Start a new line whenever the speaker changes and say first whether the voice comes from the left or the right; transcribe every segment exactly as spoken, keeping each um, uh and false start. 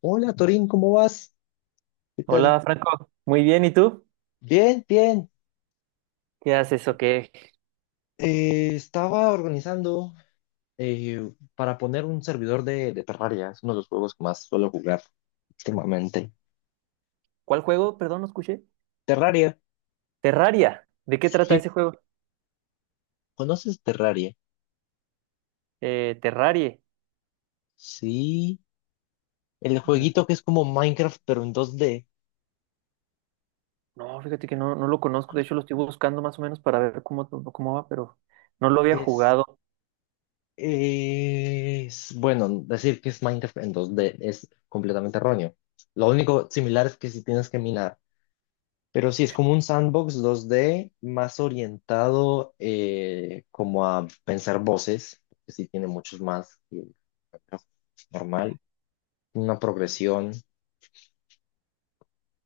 left: Hola Torín, ¿cómo vas? ¿Qué tal?
right: Hola Franco, muy bien, ¿y tú?
left: Bien, bien.
right: ¿Qué haces o qué?
left: Eh, estaba organizando, eh, para poner un servidor de, de Terraria. Es uno de los juegos que más suelo jugar últimamente.
right: ¿Cuál juego? Perdón, no escuché.
left: Terraria.
right: Terraria, ¿de qué trata
left: Sí,
right: ese juego?
left: ¿conoces Terraria?
right: Eh, Terrarie.
left: Sí. El
right: Mm,
left: jueguito que es como Minecraft, pero en dos D.
right: no, fíjate que no, no lo conozco, de hecho lo estoy buscando más o menos para ver cómo, cómo va, pero no lo había
left: Es,
right: jugado.
left: eh, es- bueno, decir que es Minecraft en dos D es completamente erróneo. Lo único similar es que si tienes que minar. Pero sí, es como un sandbox dos D más orientado, eh, como a pensar voces, que sí tiene muchos más que el normal, una progresión,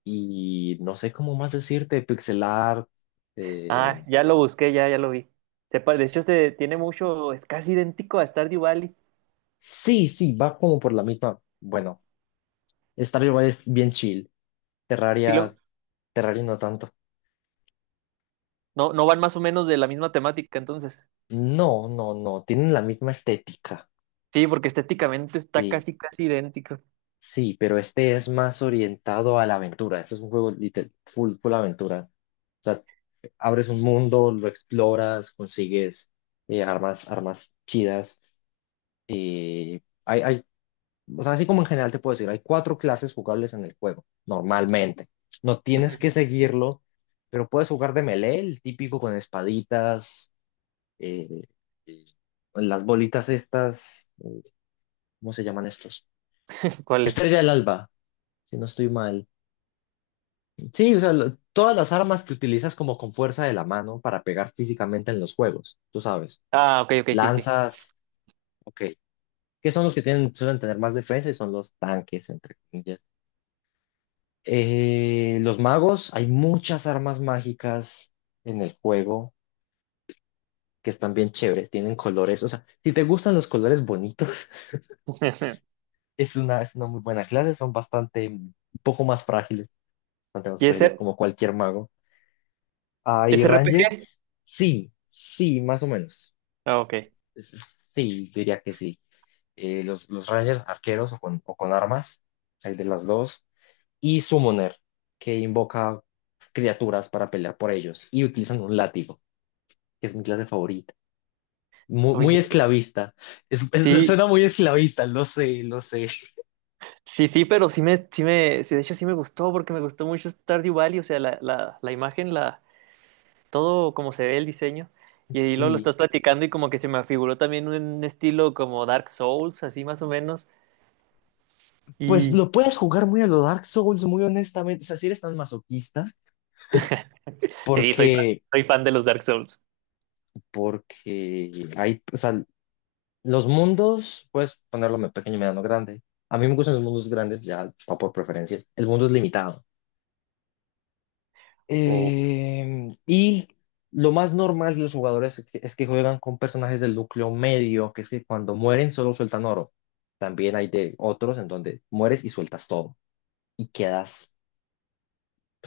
left: y no sé cómo más decirte, pixel art. eh,
right: Ah, ya lo busqué, ya, ya lo vi. Se pa- de hecho, se tiene mucho, es casi idéntico a Stardew Valley.
left: sí, sí, va como por la misma. Bueno, Stardew Valley es bien chill,
right: Sí, lo,
left: Terraria, Terraria no tanto.
right: no, no van más o menos de la misma temática, entonces.
left: No, no, no, tienen la misma estética.
right: Sí, porque estéticamente está
left: sí
right: casi, casi idéntico.
left: Sí, pero este es más orientado a la aventura. Este es un juego lite- full, full aventura. O sea, abres un mundo, lo exploras, consigues, eh, armas, armas chidas. eh, hay, hay, o sea, así como en general te puedo decir, hay cuatro clases jugables en el juego, normalmente. No tienes
right: Ujú.
left: que seguirlo, pero puedes jugar de melee, el típico con espaditas. eh, eh, las bolitas estas, ¿cómo se llaman estos?
right: ¿Cuál es?
left: Estrella del Alba, si no estoy mal. Sí, o sea, lo- todas las armas que utilizas como con fuerza de la mano para pegar físicamente en los juegos, tú sabes.
right: Ah, ok, ok, sí, sí.
left: Lanzas, ok, que son los que tienen, suelen tener más defensa. Y son los tanques, entre comillas. Eh, los magos, hay muchas armas mágicas en el juego que están bien chéveres, tienen colores. O sea, si te gustan los colores bonitos, es una, es una, muy buena clase, son bastante, un poco más frágiles, bastante más
right: ¿Y
left: frágiles,
right: ese?
left: como cualquier mago. Ah, y
right: ¿Es
left: Ranger,
right: R P G?
left: sí, sí, más o menos.
right: Ah, ok.
left: Sí, diría que sí. Eh, los, los Rangers arqueros o con, o con armas, hay de las dos. Y Summoner, que invoca criaturas para pelear por ellos. Y utilizan un látigo, que es mi clase favorita. Mu- Muy,
right: Oye,
left: esclavista. Es- es-
right: sí,
left: suena muy esclavista, lo sé, lo sé.
right: sí, sí, pero sí me, sí me, sí, de hecho sí me gustó porque me gustó mucho Stardew Valley, o sea, la, la, la imagen, la, todo como se ve el diseño. Y ahí lo, lo
left: Sí.
right: estás platicando y como que se me afiguró también un estilo como Dark Souls, así más o menos.
left: Pues
right: Y
left: lo puedes jugar muy a lo Dark Souls, muy honestamente. O sea, si eres tan masoquista,
right: sí, soy fan,
left: porque,
right: soy fan de los Dark Souls.
left: porque hay, o sea, los mundos, puedes ponerlo me- pequeño, mediano, grande. A mí me gustan los mundos grandes, ya va por preferencias. El mundo es limitado.
right: Oh.
left: Eh, y lo más normal de los jugadores es que, es que, juegan con personajes del núcleo medio, que es que cuando mueren solo sueltan oro. También hay de otros en donde mueres y sueltas todo y quedas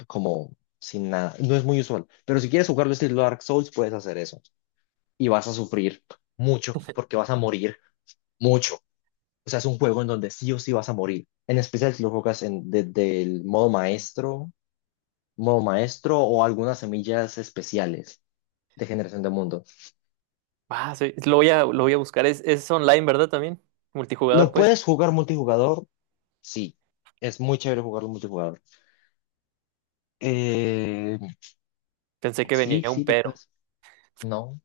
left: como sin nada. No es muy usual, pero si quieres jugarlo estilo Dark Souls, puedes hacer eso. Y vas a sufrir mucho porque vas a morir mucho. O sea, es un juego en donde sí o sí vas a morir. En especial si lo juegas en, desde el modo maestro, modo maestro o algunas semillas especiales de generación de mundo.
right: Ah, sí, lo voy a, lo voy a buscar. Es, es online, ¿verdad? También. Multijugador,
left: ¿Lo
right: pues.
left: puedes jugar multijugador? Sí. Es muy chévere jugarlo multijugador. Eh,
right: Pensé que
left: sí,
right: venía
left: sí,
right: un
left: lo
right: pero.
left: puedes. No,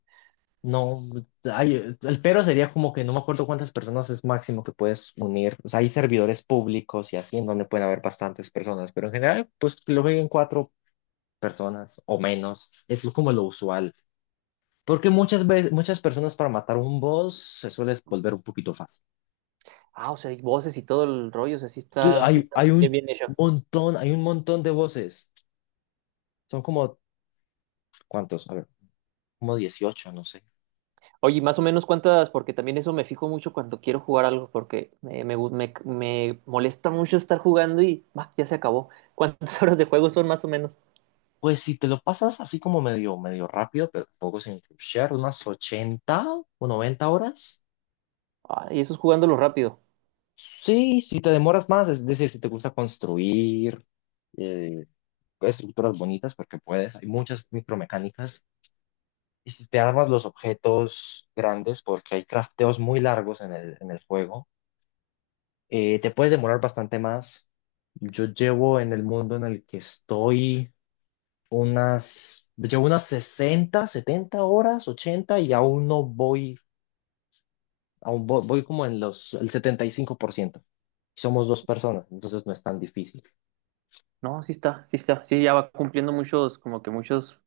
left: no. Ay, el pero sería como que no me acuerdo cuántas personas es máximo que puedes unir. O sea, hay servidores públicos y así en donde pueden haber bastantes personas, pero en general, pues que lo jueguen cuatro personas o menos. Es como lo usual. Porque muchas veces, muchas personas para matar un boss se suele volver un poquito fácil.
right: Ah, o sea, hay voces y todo el rollo, o sea, sí
left: Tú-
right: está, sí
left: Hay,
right: está
left: hay
right: bien
left: un
right: bien hecho.
left: montón, hay un montón de voces. Son como, ¿cuántos? A ver, como dieciocho, no sé.
right: Oye, más o menos cuántas, porque también eso me fijo mucho cuando quiero jugar algo, porque eh, me, gu- me, me molesta mucho estar jugando y bah, ya se acabó. ¿Cuántas horas de juego son más o menos?
left: Pues si te lo pasas así como medio, medio rápido, pero tampoco sin rushear, unas ochenta o noventa horas.
right: Ah, y eso es jugándolo rápido.
left: Sí, si te demoras más, es decir, si te gusta construir, eh, estructuras bonitas, porque puedes, hay muchas micromecánicas. Y si te armas los objetos grandes, porque hay crafteos muy largos en el, en el juego, eh, te puedes demorar bastante más. Yo llevo en el mundo en el que estoy unas, llevo unas sesenta setenta horas, ochenta, y aún no voy, aún vo- voy, como en los, el setenta y cinco por ciento. Somos dos personas, entonces no es tan difícil.
right: No, sí está, sí está, sí ya va cumpliendo muchos, como que muchos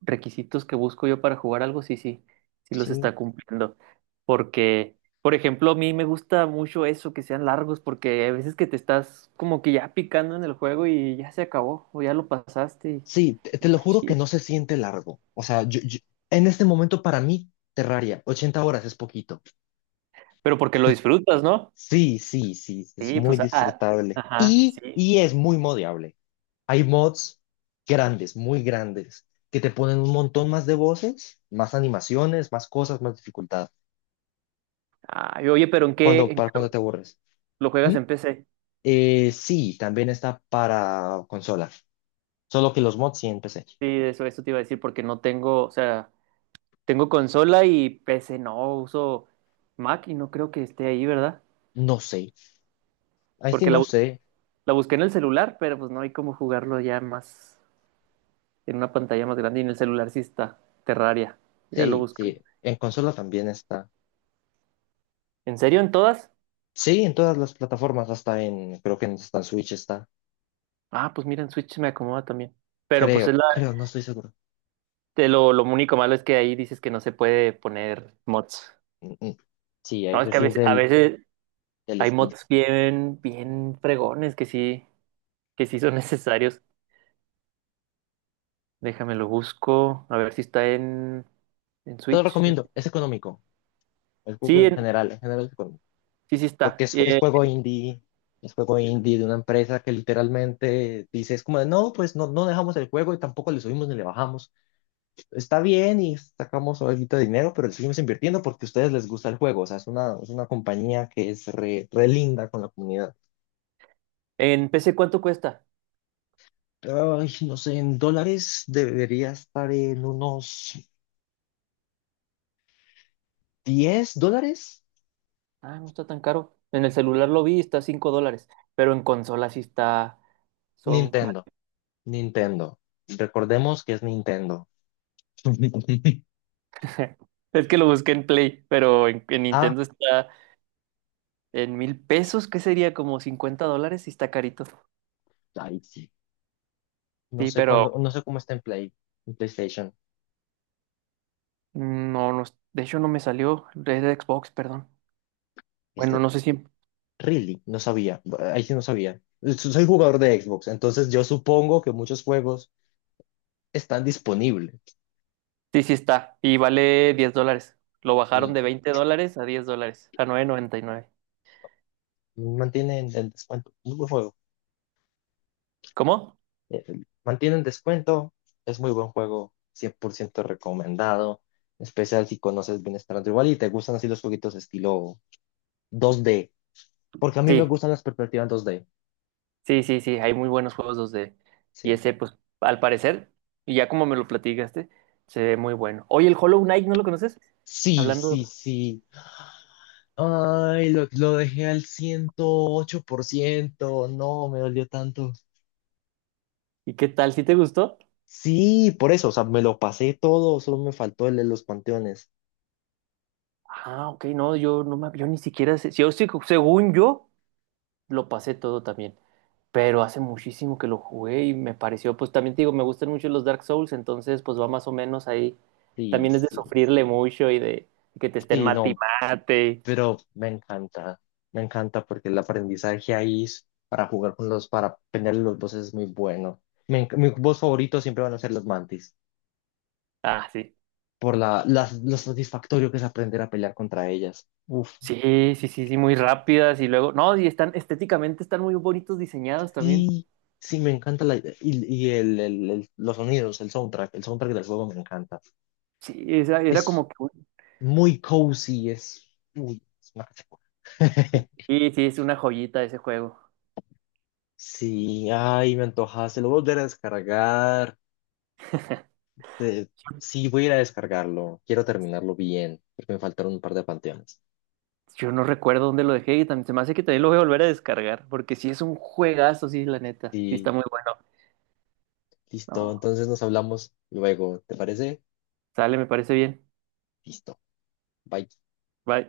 right: requisitos que busco yo para jugar algo, sí, sí, sí los
left: Sí,
right: está cumpliendo. Porque, por ejemplo, a mí me gusta mucho eso, que sean largos, porque a veces que te estás como que ya picando en el juego y ya se acabó, o ya lo pasaste.
left: sí, te, te lo juro que no se siente largo. O sea, yo- yo- en este momento para mí, Terraria, ochenta horas es poquito.
right: Pero porque lo disfrutas, ¿no?
left: Sí, sí, sí, es
right: Sí,
left: muy
right: pues, ah,
left: disfrutable,
right: ajá,
left: y,
right: sí.
left: y es muy modiable. Hay mods grandes, muy grandes, que te ponen un montón más de voces, más animaciones, más cosas, más dificultad,
right: Ay, oye, pero ¿en qué,
left: cuando,
right: en qué
left: para
right: lo,
left: cuando te aburres.
right: lo juegas
left: ¿Mm?
right: en P C?
left: Eh, sí, también está para consola, solo que los mods sí en P C.
right: Sí, eso, eso te iba a decir porque no tengo, o sea, tengo consola y P C no, uso Mac y no creo que esté ahí, ¿verdad?
left: No sé, ahí sí
right: Porque la,
left: no
right: bus-
left: sé.
right: la busqué en el celular, pero pues no hay cómo jugarlo ya más en una pantalla más grande y en el celular sí está Terraria, ya lo
left: Sí,
right: busqué.
left: sí, en consola también está.
right: ¿En serio en todas?
left: Sí, en todas las plataformas, hasta en, creo que hasta en Switch está.
right: Ah, pues mira, en Switch me acomoda también. Pero pues es
left: Creo,
right: la,
left: creo, no estoy seguro.
right: te lo, lo único malo es que ahí dices que no se puede poner mods.
left: Mm, mm. Sí,
right: No, es
left: ese
right: que a
left: sí es
right: veces, a
left: del,
right: veces
left: del
right: hay
left: Steam.
right: mods bien, bien fregones que sí, que sí son necesarios. Déjame lo busco, a ver si está en, en
left: Te lo
right: Switch.
left: recomiendo, es económico. El juego
right: Sí,
left: en
right: en-
left: general, en general, es económico.
right: sí, sí
left: Porque
right: está.
left: es, es
right: Eh,
left: juego indie, es juego indie de una empresa que literalmente dice, es como de, no, pues no, no dejamos el juego y tampoco le subimos ni le bajamos. Está bien y sacamos algo de dinero, pero le seguimos invirtiendo porque a ustedes les gusta el juego. O sea, es una, es una compañía que es re, re linda con la comunidad.
right: en P C, ¿cuánto cuesta?
left: Ay, no sé, en dólares debería estar en unos diez dólares.
right: Ah, no está tan caro. En el celular lo vi, está cinco dólares, pero en consola sí está, son...
left: Nintendo. Nintendo. Recordemos que es Nintendo.
right: Es que lo busqué en Play, pero en, en
left: Ah,
right: Nintendo está en mil pesos, que sería como cincuenta dólares y está carito.
left: ay, sí. no
right: Sí,
left: sé
right: pero...
left: cuándo, no sé cómo está en Play, en PlayStation.
right: No, no, es- de hecho no me salió. Es de Xbox, perdón. Bueno,
left: Este,
right: no sé si.
left: really, no sabía. Ahí sí no sabía. So- Soy jugador de Xbox, entonces yo supongo que muchos juegos están disponibles.
right: Sí, sí está. Y vale diez dólares. Lo bajaron
left: Mm,
right: de veinte dólares a diez dólares. A nueve noventa y nueve.
left: Mantienen el descuento. Muy buen juego.
right: ¿Cómo?
left: Eh, Mantienen descuento. Es muy buen juego. cien por ciento recomendado. En especial si conoces bien Stardew Valley y te gustan así los jueguitos estilo dos D. Porque a mí me
right: Sí,
left: gustan las perspectivas dos D.
right: sí, sí, sí. Hay muy buenos juegos dos D. Y
left: Sí.
right: ese, pues, al parecer, y ya como me lo platicaste, se ve muy bueno. Oye, el Hollow Knight, ¿no lo conoces?
left: Sí, sí,
right: Hablando.
left: sí. Ay, lo, lo dejé al ciento ocho por ciento. No, me dolió tanto.
right: ¿Y qué tal? ¿Sí te gustó?
left: Sí, por eso, o sea, me lo pasé todo, solo me faltó el de los panteones.
right: Ah, ok, no, yo no me, yo ni siquiera sé. Yo sí, según yo, lo pasé todo también. Pero hace muchísimo que lo jugué y me pareció, pues también te digo, me gustan mucho los Dark Souls, entonces pues va más o menos ahí.
left: Sí,
right: También es de
left: sí.
right: sufrirle mucho y de que te estén
left: Sí,
right: mate y
left: no,
right: mate.
left: pero me encanta. Me encanta porque el aprendizaje ahí es para jugar con los, para pelearle los bosses es muy bueno. Me enc- mi boss favorito siempre van a ser los mantis,
right: Ah, sí.
left: por la, las- lo satisfactorio que es aprender a pelear contra ellas. Uf.
right: Sí, sí, sí, sí, muy rápidas y luego, no, y están estéticamente están muy bonitos diseñados también.
left: Sí, sí, me encanta la idea. y, y el, el- el- los sonidos, el soundtrack, el soundtrack del juego me encanta.
right: Sí, esa- era
left: Es
right: como que un-
left: muy cozy, es, uy, es mágico.
right: Sí, sí, es una joyita ese juego.
left: Sí, ay, me antojaste, lo voy a volver a descargar. Te- sí, voy a ir a descargarlo, quiero terminarlo bien, porque me faltaron un par de panteones.
right: Yo no recuerdo dónde lo dejé y también se me hace que también lo voy a volver a descargar, porque sí es un juegazo, sí, la neta. Sí está
left: Sí,
right: muy bueno.
left: listo,
right: No,
left: entonces nos hablamos luego, ¿te parece?
right: sale, me parece bien.
left: Listo, bye.
right: Bye.